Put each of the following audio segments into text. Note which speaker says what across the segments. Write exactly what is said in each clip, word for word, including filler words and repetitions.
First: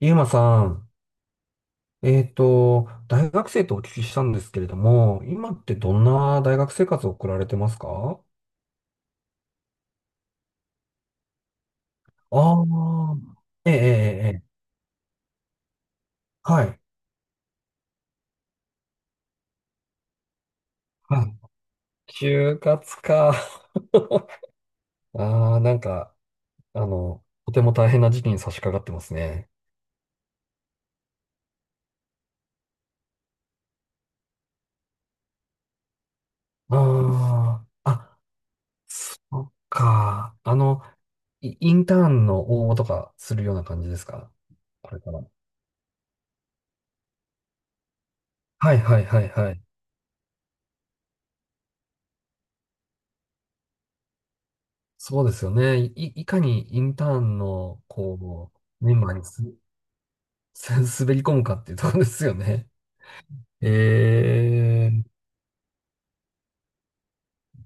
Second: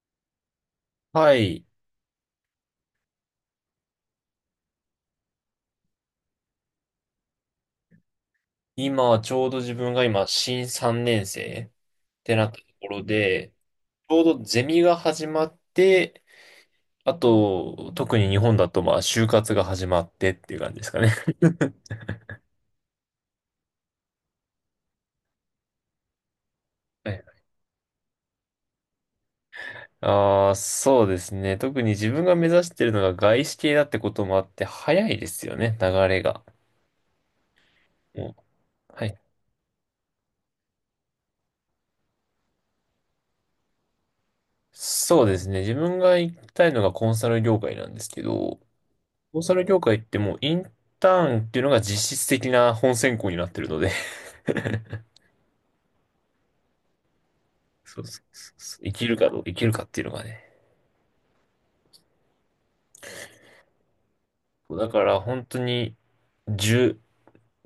Speaker 1: ゆうまさん、
Speaker 2: はい。
Speaker 1: えっと、大学生とお聞きしたんですけれども、今ってどんな大学生活を送られてますか？
Speaker 2: 今、ちょうど自分が今、新さんねん生って
Speaker 1: あ
Speaker 2: なったところ
Speaker 1: あー、
Speaker 2: で、
Speaker 1: ええ、ええ、
Speaker 2: ちょう
Speaker 1: え
Speaker 2: どゼ
Speaker 1: え、
Speaker 2: ミが始まって、
Speaker 1: はい。
Speaker 2: あと、特に日本だと、まあ、就活が始まってっていう感じですかね。
Speaker 1: はい。就活か。ああ、なんか、あの、とても大変な時期に差し掛かってますね。
Speaker 2: ああー、そうですね。特に自分が目指してるのが外資系だってこともあって、早いですよね、流れが。
Speaker 1: ああ、あ、
Speaker 2: もうは
Speaker 1: そ
Speaker 2: い。
Speaker 1: っか。あの、イインターンの応募とかするような感じですか？これか
Speaker 2: そ
Speaker 1: ら。
Speaker 2: うですね。自分が行きたいのがコンサル業界なんですけど、
Speaker 1: はい、はい、はい、
Speaker 2: コン
Speaker 1: は
Speaker 2: サ
Speaker 1: い。
Speaker 2: ル業界ってもうインターンっていうのが実質的な本選考になってるので、
Speaker 1: そうですよね。い、いかにインターンの、
Speaker 2: そうそうそ
Speaker 1: こ
Speaker 2: うそう。
Speaker 1: う、
Speaker 2: 生
Speaker 1: メン
Speaker 2: き
Speaker 1: バ
Speaker 2: る
Speaker 1: ーに
Speaker 2: かど
Speaker 1: す、
Speaker 2: う、生きるかっていうのがね。
Speaker 1: す滑り込むかっていうところですよね。
Speaker 2: そうだ
Speaker 1: え
Speaker 2: か
Speaker 1: ー、
Speaker 2: ら本当にじゅう、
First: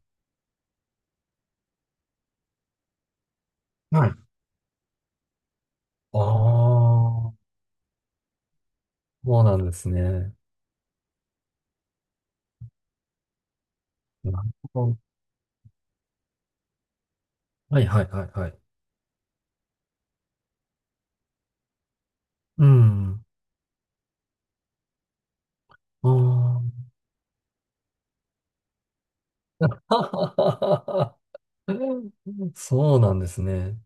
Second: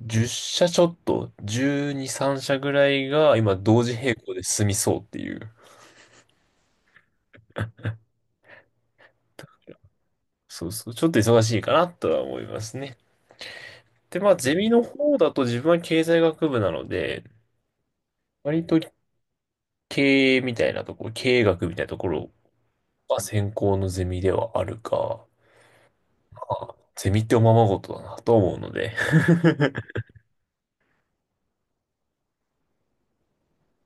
Speaker 2: じゅっ社ちょっと、じゅうに、さん社ぐらいが今同時
Speaker 1: はい。
Speaker 2: 並行で進みそうっていう。
Speaker 1: ああ、そうなんですね。
Speaker 2: そうそう。ちょっと忙しいかなとは思いますね。で、まあ
Speaker 1: なる
Speaker 2: ゼミの
Speaker 1: ほど。
Speaker 2: 方だと自分は経済学部なので、
Speaker 1: はいはいはいはい。
Speaker 2: 割と経営みたいなところ、経営学みたいなところ
Speaker 1: う
Speaker 2: が
Speaker 1: ん。
Speaker 2: 専攻のゼミではあるか、まあ
Speaker 1: あ
Speaker 2: ゼミっておままごとだなと思うので、
Speaker 1: あ。そうなんですね。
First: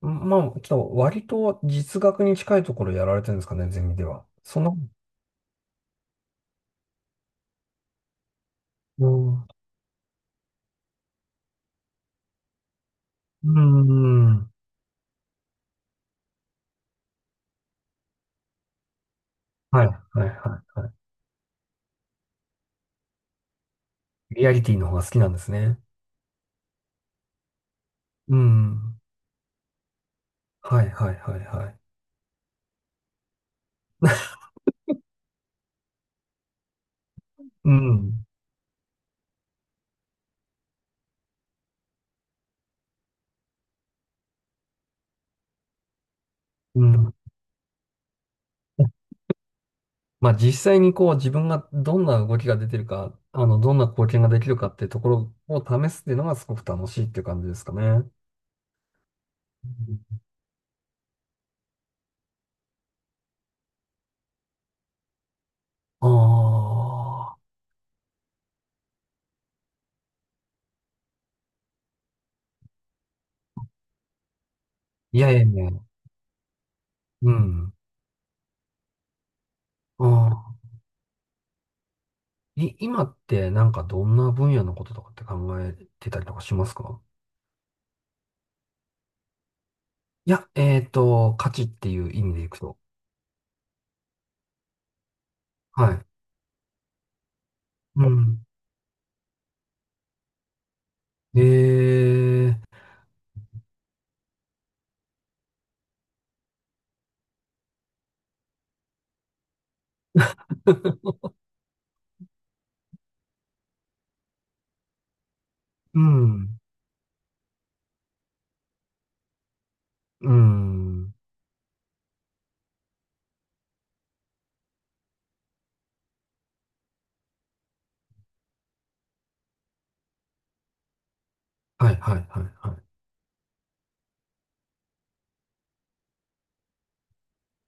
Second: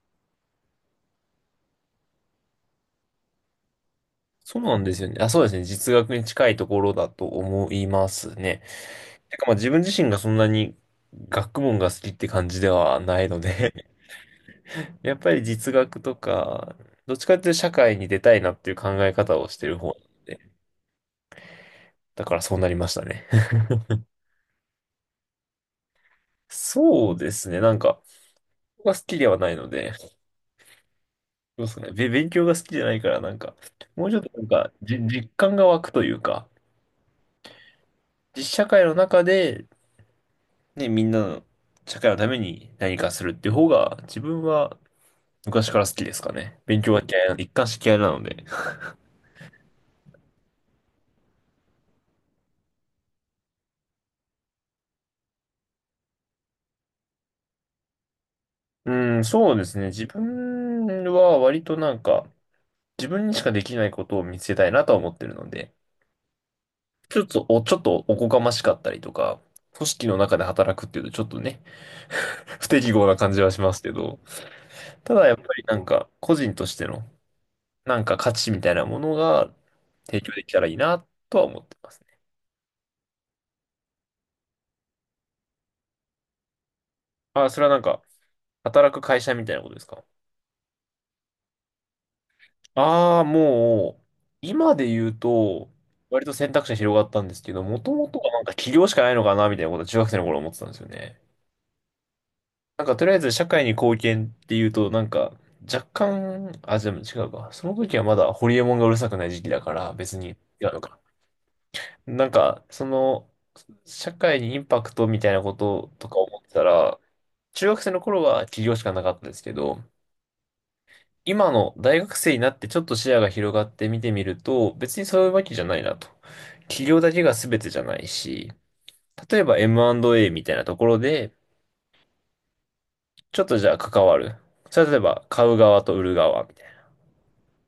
Speaker 1: まあ、ちょっと割と実学に近いところやられてるんですかね、ゼミでは。
Speaker 2: そ
Speaker 1: そ
Speaker 2: う
Speaker 1: の、
Speaker 2: なんですよね。あ、そうですね。実学に近いところだと思いますね。
Speaker 1: う
Speaker 2: てか
Speaker 1: ん、
Speaker 2: まあ自分自身がそんなに学問が好きって感じではないの
Speaker 1: う
Speaker 2: で
Speaker 1: ん、
Speaker 2: やっぱり実学とか、どっちかっていうと社会に出たいなっていう考え方をしてる
Speaker 1: はい
Speaker 2: 方
Speaker 1: は
Speaker 2: な
Speaker 1: い
Speaker 2: ので、
Speaker 1: は
Speaker 2: だからそうなりましたね。
Speaker 1: い。リアリティの方が好きなんですね。
Speaker 2: そうですね。なんか、
Speaker 1: う
Speaker 2: 僕が
Speaker 1: ん。
Speaker 2: 好きではないので、
Speaker 1: はいはいはい
Speaker 2: どうで
Speaker 1: は
Speaker 2: す
Speaker 1: い。
Speaker 2: かね。べ勉強が好きじゃないから、なんか、もうちょっと なんか、じ実感が湧くというか、
Speaker 1: うん。
Speaker 2: 実社会の中でね、みんなの社会のために何かするっていう方が、自分は昔から好きですかね。勉
Speaker 1: う
Speaker 2: 強が
Speaker 1: ん。
Speaker 2: 嫌いな、一貫して嫌いなので。
Speaker 1: まあ実際にこう自分がどんな動きが出てるか、あの、どんな貢献ができるかってところを試すっていうのがすごく楽しいっていう感じですかね。
Speaker 2: うん、そうですね。自分は割となんか、自分にしかできないことを見つけたいなとは思ってるので、ちょっ
Speaker 1: ああ
Speaker 2: とお、ちょっとおこがましかったりとか、組織の中で働くっていうとちょっとね、不適合な感じはしますけど、た
Speaker 1: ー。い
Speaker 2: だ
Speaker 1: や
Speaker 2: や
Speaker 1: い
Speaker 2: っぱ
Speaker 1: やい
Speaker 2: り
Speaker 1: や。
Speaker 2: なんか、個人としての、
Speaker 1: うん。
Speaker 2: なんか価値みたいなものが
Speaker 1: あ
Speaker 2: 提供できたら
Speaker 1: あ。
Speaker 2: いいなとは思ってますね。
Speaker 1: い、今ってなんかどんな分野のこととかって考えてたりとかしますか？
Speaker 2: あ、それはなんか、働く会社みたいなことですか？
Speaker 1: いや、えっと、価値っていう意味でいくと。
Speaker 2: ああー、もう、今で言うと、
Speaker 1: はい。
Speaker 2: 割と選択肢が広がったんですけど、もと
Speaker 1: う
Speaker 2: もとはなん
Speaker 1: ん。
Speaker 2: か起業しかないのかな、みたいなことは中学生の頃思ってたんですよね。
Speaker 1: ええ、
Speaker 2: なんかとりあえず社会に貢献っていうと、なんか若干、あ、でも違うか。その時はまだホリエモンがうるさくない時期だから、別に違うのか。なんか、その、社会にインパクトみたいなこと
Speaker 1: う
Speaker 2: とか思って
Speaker 1: ん。
Speaker 2: たら、中学生の頃は起業しかなかったですけど、
Speaker 1: うん。
Speaker 2: 今の大学生になってちょっと視野が広がって見てみると、別にそういうわけじゃないなと。企業だけが全てじゃないし、例えば エムアンドエー みたいなところで、
Speaker 1: はいはいはいはい。
Speaker 2: ちょっとじゃあ関わる。それは例えば買う側と売る側みたいな。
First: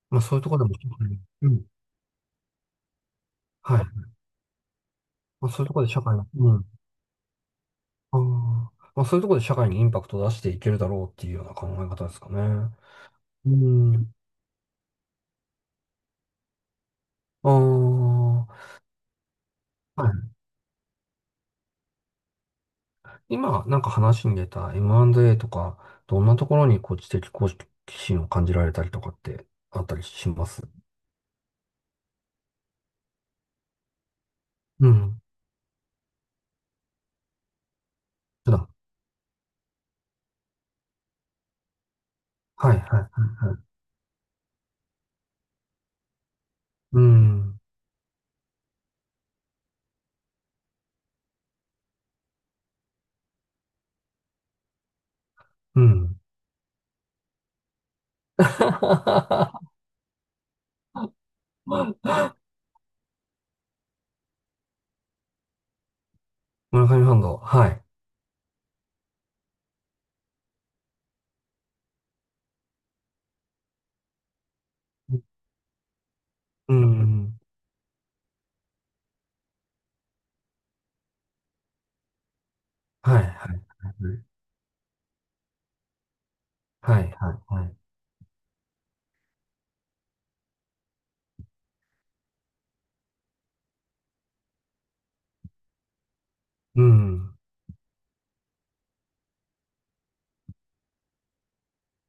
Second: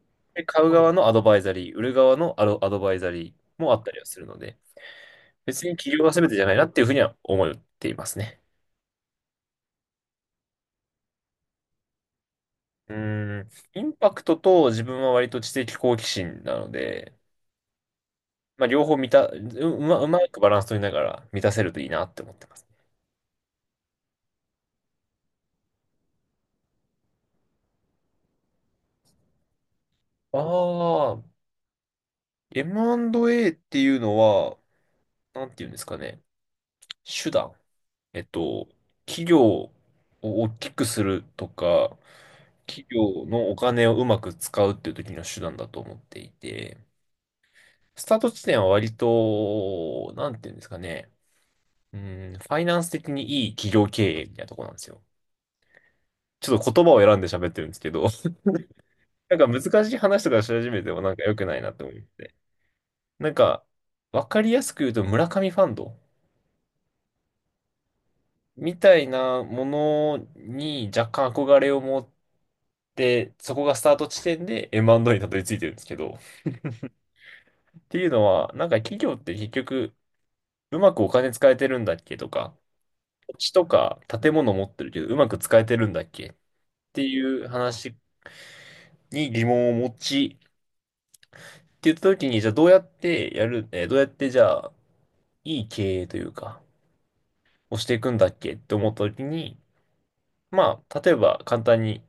Speaker 1: まあそうい
Speaker 2: で、
Speaker 1: うとこ
Speaker 2: 買
Speaker 1: ろで
Speaker 2: う
Speaker 1: も社
Speaker 2: 側の
Speaker 1: 会
Speaker 2: ア
Speaker 1: に、
Speaker 2: ドバイ
Speaker 1: う
Speaker 2: ザ
Speaker 1: ん。
Speaker 2: リー、売る側のアド、アドバイザリーもあ
Speaker 1: は
Speaker 2: っ
Speaker 1: い。
Speaker 2: たりはするので、
Speaker 1: まあそ
Speaker 2: 別
Speaker 1: ういうと
Speaker 2: に
Speaker 1: ころで
Speaker 2: 企
Speaker 1: 社
Speaker 2: 業が
Speaker 1: 会に、
Speaker 2: 全てじゃ
Speaker 1: う
Speaker 2: ないな
Speaker 1: ん。
Speaker 2: っていうふうには思っています
Speaker 1: ああ。
Speaker 2: ね。
Speaker 1: まあそういうところで社会にインパクトを出していけるだろうっていうような考え方ですかね。
Speaker 2: うーん、
Speaker 1: う
Speaker 2: インパ
Speaker 1: ん。
Speaker 2: クトと自分は割と知的好奇心なので、
Speaker 1: あ
Speaker 2: まあ、両方満た、う、うま、
Speaker 1: あ。
Speaker 2: う
Speaker 1: は
Speaker 2: ま
Speaker 1: い。
Speaker 2: くバランス取りながら満たせるといいなって思ってます。
Speaker 1: 今なんか話に出た エムアンドエー とか、どんなところにこう知的好奇心を感じられたりとかってあったりし
Speaker 2: あ
Speaker 1: ます？
Speaker 2: あ、エムアンドエー っていうのは、
Speaker 1: うん。
Speaker 2: なんていうんですかね。手段。えっ
Speaker 1: 普段。
Speaker 2: と、企業を大きくするとか、
Speaker 1: はいは
Speaker 2: 企
Speaker 1: いはいは
Speaker 2: 業のお
Speaker 1: い。
Speaker 2: 金をうまく使うっていう時の手段だと思っていて、
Speaker 1: うん。
Speaker 2: スタート地点は割と、なんていうんですかね。うん、ファイナンス的にいい企業経営みたいなとこなんですよ。
Speaker 1: うん。
Speaker 2: ちょっと言葉を選んで喋ってるんですけど、なんか 難しい話とかし始めてもなんか良くないなって思って。なんか、わかりやすく言うと村上ファンド。
Speaker 1: 村上ファンド。はい。
Speaker 2: みたいなものに若干憧れを持って、そこがスタート地点で エムアンドエー にたどり着いてるんですけど。っ
Speaker 1: うん。
Speaker 2: ていうのは、なんか企業って結局、うまくお金使えてるんだっけとか、
Speaker 1: はい
Speaker 2: 土地
Speaker 1: はい
Speaker 2: とか
Speaker 1: はい。
Speaker 2: 建物持ってるけど、うまく使えてるんだっけっ
Speaker 1: は
Speaker 2: て
Speaker 1: い、はい、
Speaker 2: いう
Speaker 1: はい。
Speaker 2: 話に疑問を持ち、って言った時に、じゃあどうやってやる、えーどうやってじゃあ、いい経営というか、
Speaker 1: うん、
Speaker 2: をしていくんだっけって思った時に、まあ、例えば簡単に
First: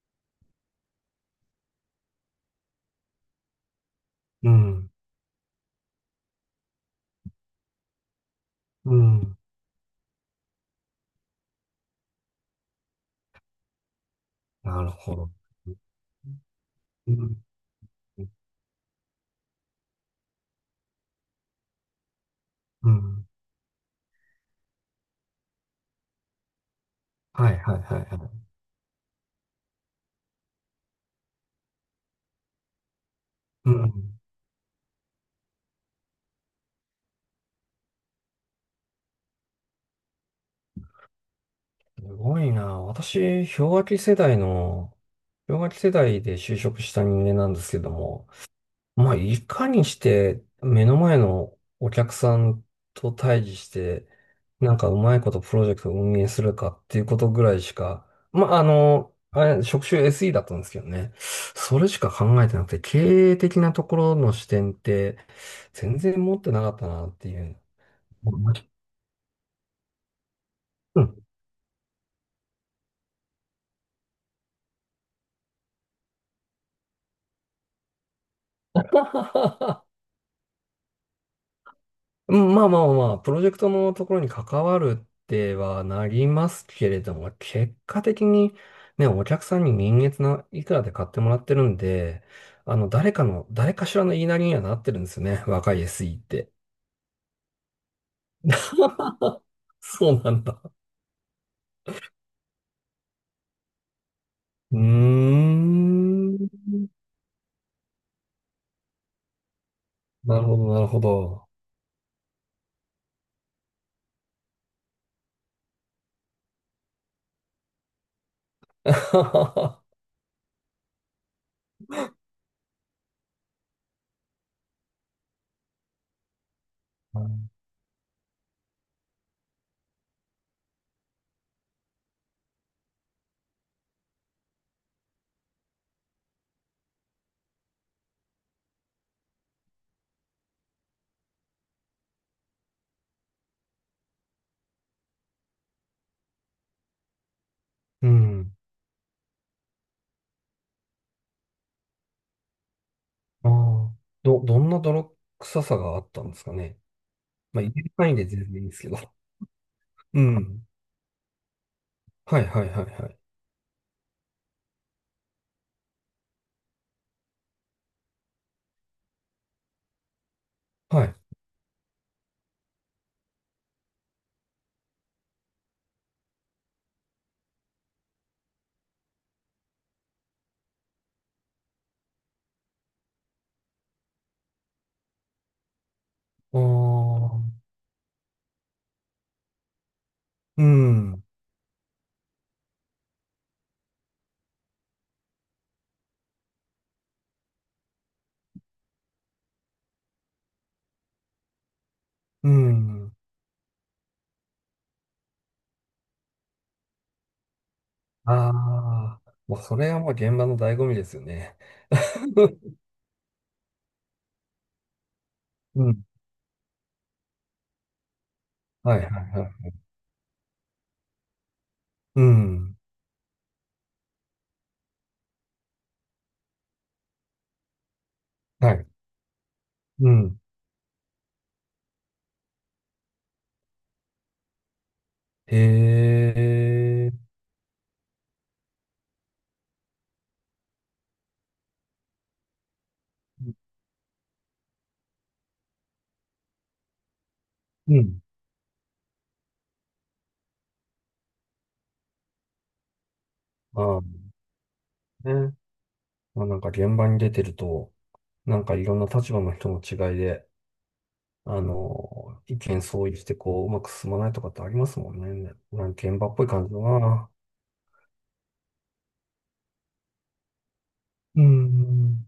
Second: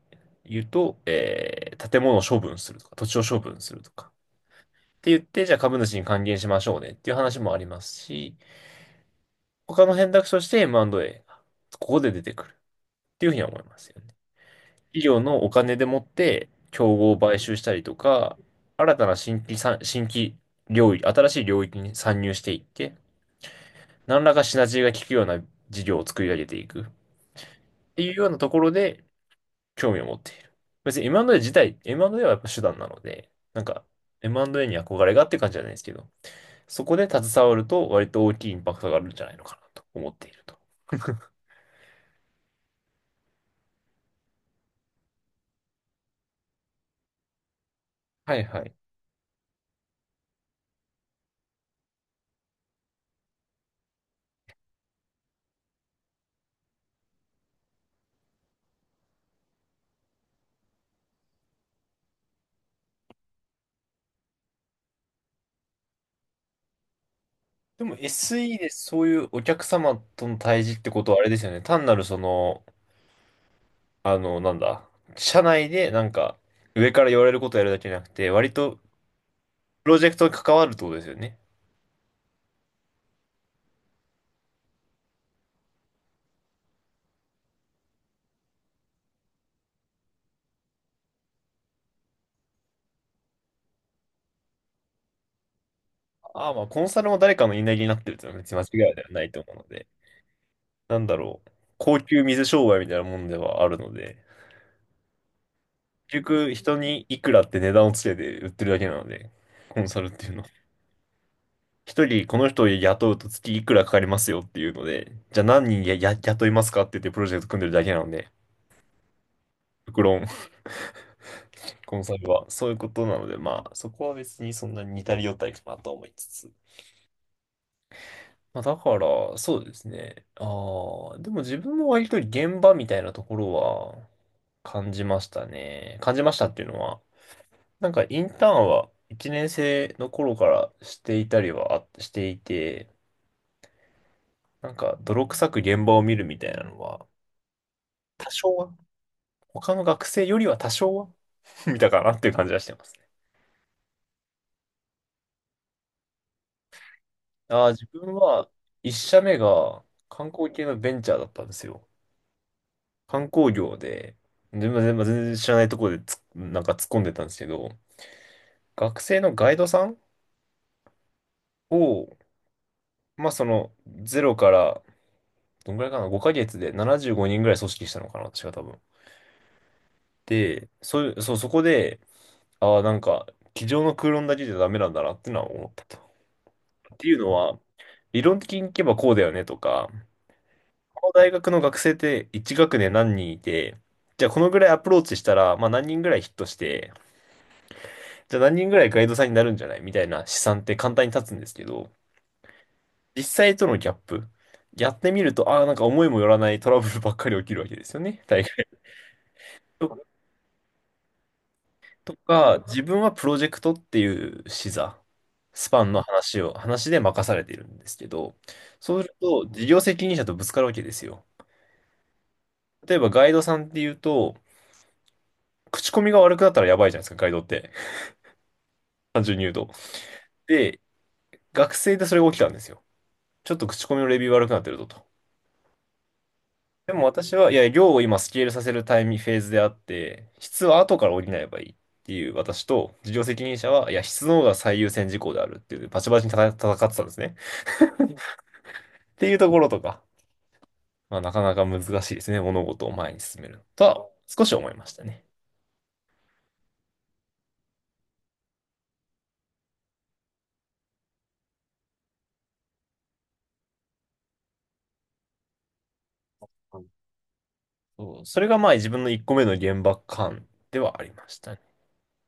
Speaker 2: 言うと、えー、建物を処分するとか、土地を処分するとか。
Speaker 1: うん、
Speaker 2: って言って、じゃあ株主に還元しましょうねっていう話もありますし、
Speaker 1: うん。
Speaker 2: 他の選択肢として エムアンドエー がここで出てくるっていうふうには思いますよね。
Speaker 1: なる
Speaker 2: 企
Speaker 1: ほ
Speaker 2: 業
Speaker 1: ど。
Speaker 2: のお金でもって、競合
Speaker 1: う
Speaker 2: を買
Speaker 1: ん、
Speaker 2: 収したりとか、新たな新規さん、新規領域、新しい領域に参入していっ
Speaker 1: う
Speaker 2: て、
Speaker 1: ん。
Speaker 2: 何らかシナジーが効くような事業を作り上げていくっ
Speaker 1: はい、はい、は
Speaker 2: ていう
Speaker 1: い、は
Speaker 2: ような
Speaker 1: い。
Speaker 2: ところで、興味を持っている。別に エムアンドエー 自体、エムアンドエー はやっぱ手段なので、なん
Speaker 1: う
Speaker 2: か
Speaker 1: ん。
Speaker 2: エムアンドエー に憧れがっていう感じじゃないですけど、そこで携わると割と大きいインパクトがあるんじゃないのかなと思っていると。
Speaker 1: すごいな。私、氷河期世代の、氷河期世代で就職した人間なんですけども、
Speaker 2: はいはい。
Speaker 1: まあ、いかにして目の前のお客さんと対峙して、なんかうまいことプロジェクトを運営するかっていうことぐらいしか、まあ、あの、あれ、職種 エスイー だったんですけどね。それしか考えてなくて、経営的なところの視点って全然持ってなかったなっていう。
Speaker 2: でも
Speaker 1: う
Speaker 2: エスイー でそういうお客様との対峙ってことはあ
Speaker 1: ん。
Speaker 2: れですよね。単なるその、あの、なんだ、社内でなんか上から言われることをやるだけじゃなくて、割と プロジェクトに関わるってことですよね。
Speaker 1: うんまあまあまあ、プロジェクトのところに関わるってはなりますけれども、結果的にね、お客さんに人月ないくらで買ってもらってるんで、あの、誰かの、誰かしらの言いなりにはなってるんですよね。若い エスイー っ
Speaker 2: あ
Speaker 1: て。
Speaker 2: あ、まあコンサルも誰かの言いなりになってるっていうのは別に間違いではないと思うの で。
Speaker 1: そうなんだ。
Speaker 2: なんだろう、高級水商売みたいなもんではあるので、
Speaker 1: う
Speaker 2: 結
Speaker 1: ー
Speaker 2: 局
Speaker 1: ん。
Speaker 2: 人にいくらって値段をつけて売ってるだけなので、コンサルっていう
Speaker 1: な
Speaker 2: の
Speaker 1: る
Speaker 2: は。
Speaker 1: ほど、なるほど。
Speaker 2: 一人この人を雇うと月いくらかかりますよっていうので、じゃあ何人や、や、雇いますかって言ってプロジェクト組んでるだけなので、極論、コンサルはそういうことなので、まあそこは別にそんなに似たり寄ったりかなと思いつつ。まあ、だから、そうですね。ああ、でも自分も割と現場みたいなところは感じましたね。感じましたっていうのは、なんかインターンはいちねん生の頃からしていたりはあしていて、なんか泥臭く現場を見るみたいなのは、
Speaker 1: う
Speaker 2: 多
Speaker 1: ん。
Speaker 2: 少は、他の学生よりは多少は 見たかなっていう感じはしてますね。
Speaker 1: ああ。ど、どんな泥臭さがあったんですかね。まあ、
Speaker 2: ああ、
Speaker 1: 言え
Speaker 2: 自
Speaker 1: る範
Speaker 2: 分
Speaker 1: 囲で全
Speaker 2: は
Speaker 1: 然いいんですけ
Speaker 2: いっ
Speaker 1: ど。
Speaker 2: 社目が
Speaker 1: う
Speaker 2: 観光
Speaker 1: ん。
Speaker 2: 系のベンチャーだったんですよ。
Speaker 1: はい、はい、はい、はい。
Speaker 2: 観光業で、全然全然知らないところでつなんか突っ込んでたんですけど、学生のガイドさん
Speaker 1: はい
Speaker 2: を、まあそのゼロからどんぐらいかな、ごかげつでななじゅうごにんぐらい組織したのかな、私が多分。で、そういう、そう、そこで、ああ、なんか、机上の空論だけじゃダメなんだなってのは思ったと。
Speaker 1: お
Speaker 2: っていうのは、
Speaker 1: ー、
Speaker 2: 理論的にいけばこうだよねとか、
Speaker 1: う
Speaker 2: この
Speaker 1: ん、
Speaker 2: 大学の学生っていち学年何人いて、じゃあこのぐらいアプローチしたら、まあ何人ぐらいヒットして、じゃあ何人ぐらいガイドさんになるんじゃないみたいな試算って簡単に立つんですけど、
Speaker 1: うん。
Speaker 2: 実際とのギャップ。やってみると、ああ、なんか思いもよらないトラブルばっかり起きるわけですよね。大
Speaker 1: あ
Speaker 2: 学
Speaker 1: あ、もうそれはもう現場の醍醐味ですよね。
Speaker 2: とか、自分はプロジェクトっていう視座、ス
Speaker 1: う
Speaker 2: パンの
Speaker 1: ん。
Speaker 2: 話を、話で任されているんですけど、そ
Speaker 1: はい
Speaker 2: う
Speaker 1: は
Speaker 2: す
Speaker 1: い
Speaker 2: る
Speaker 1: は
Speaker 2: と事
Speaker 1: い。
Speaker 2: 業責任者とぶつかるわけですよ。
Speaker 1: うん。
Speaker 2: 例えばガイドさんっていうと、口コミが悪くなったらやばいじゃないですか、ガイドって。
Speaker 1: はい。
Speaker 2: 単純に言うと。
Speaker 1: うん。
Speaker 2: で、学生でそれが起きたんですよ。ちょっと口コミのレビュー悪くなってるぞと。
Speaker 1: へ
Speaker 2: でも
Speaker 1: え。
Speaker 2: 私は、いや、量を今スケールさせるタイミング、フェーズであって、質は後から補えばいいっていう私と、事業責任者は、いや、質の方が最優先事項であるっていう、バチバチに戦戦ってたんですね。
Speaker 1: うん。
Speaker 2: っていうところとか、まあ、なかなか難しいですね。物事を前に進めると
Speaker 1: あ
Speaker 2: は
Speaker 1: あ、
Speaker 2: 少し思いましたね。
Speaker 1: ね。まあ、なんか現場に出てると、なんかいろんな立場の人の違いで、あの、意見相違してこう、うまく進まないとかってありますもんね。なんか現場っぽい感じだな。
Speaker 2: そうそれがまあ自分のいっこめの原爆感ではありまし
Speaker 1: う
Speaker 2: たね。
Speaker 1: ん。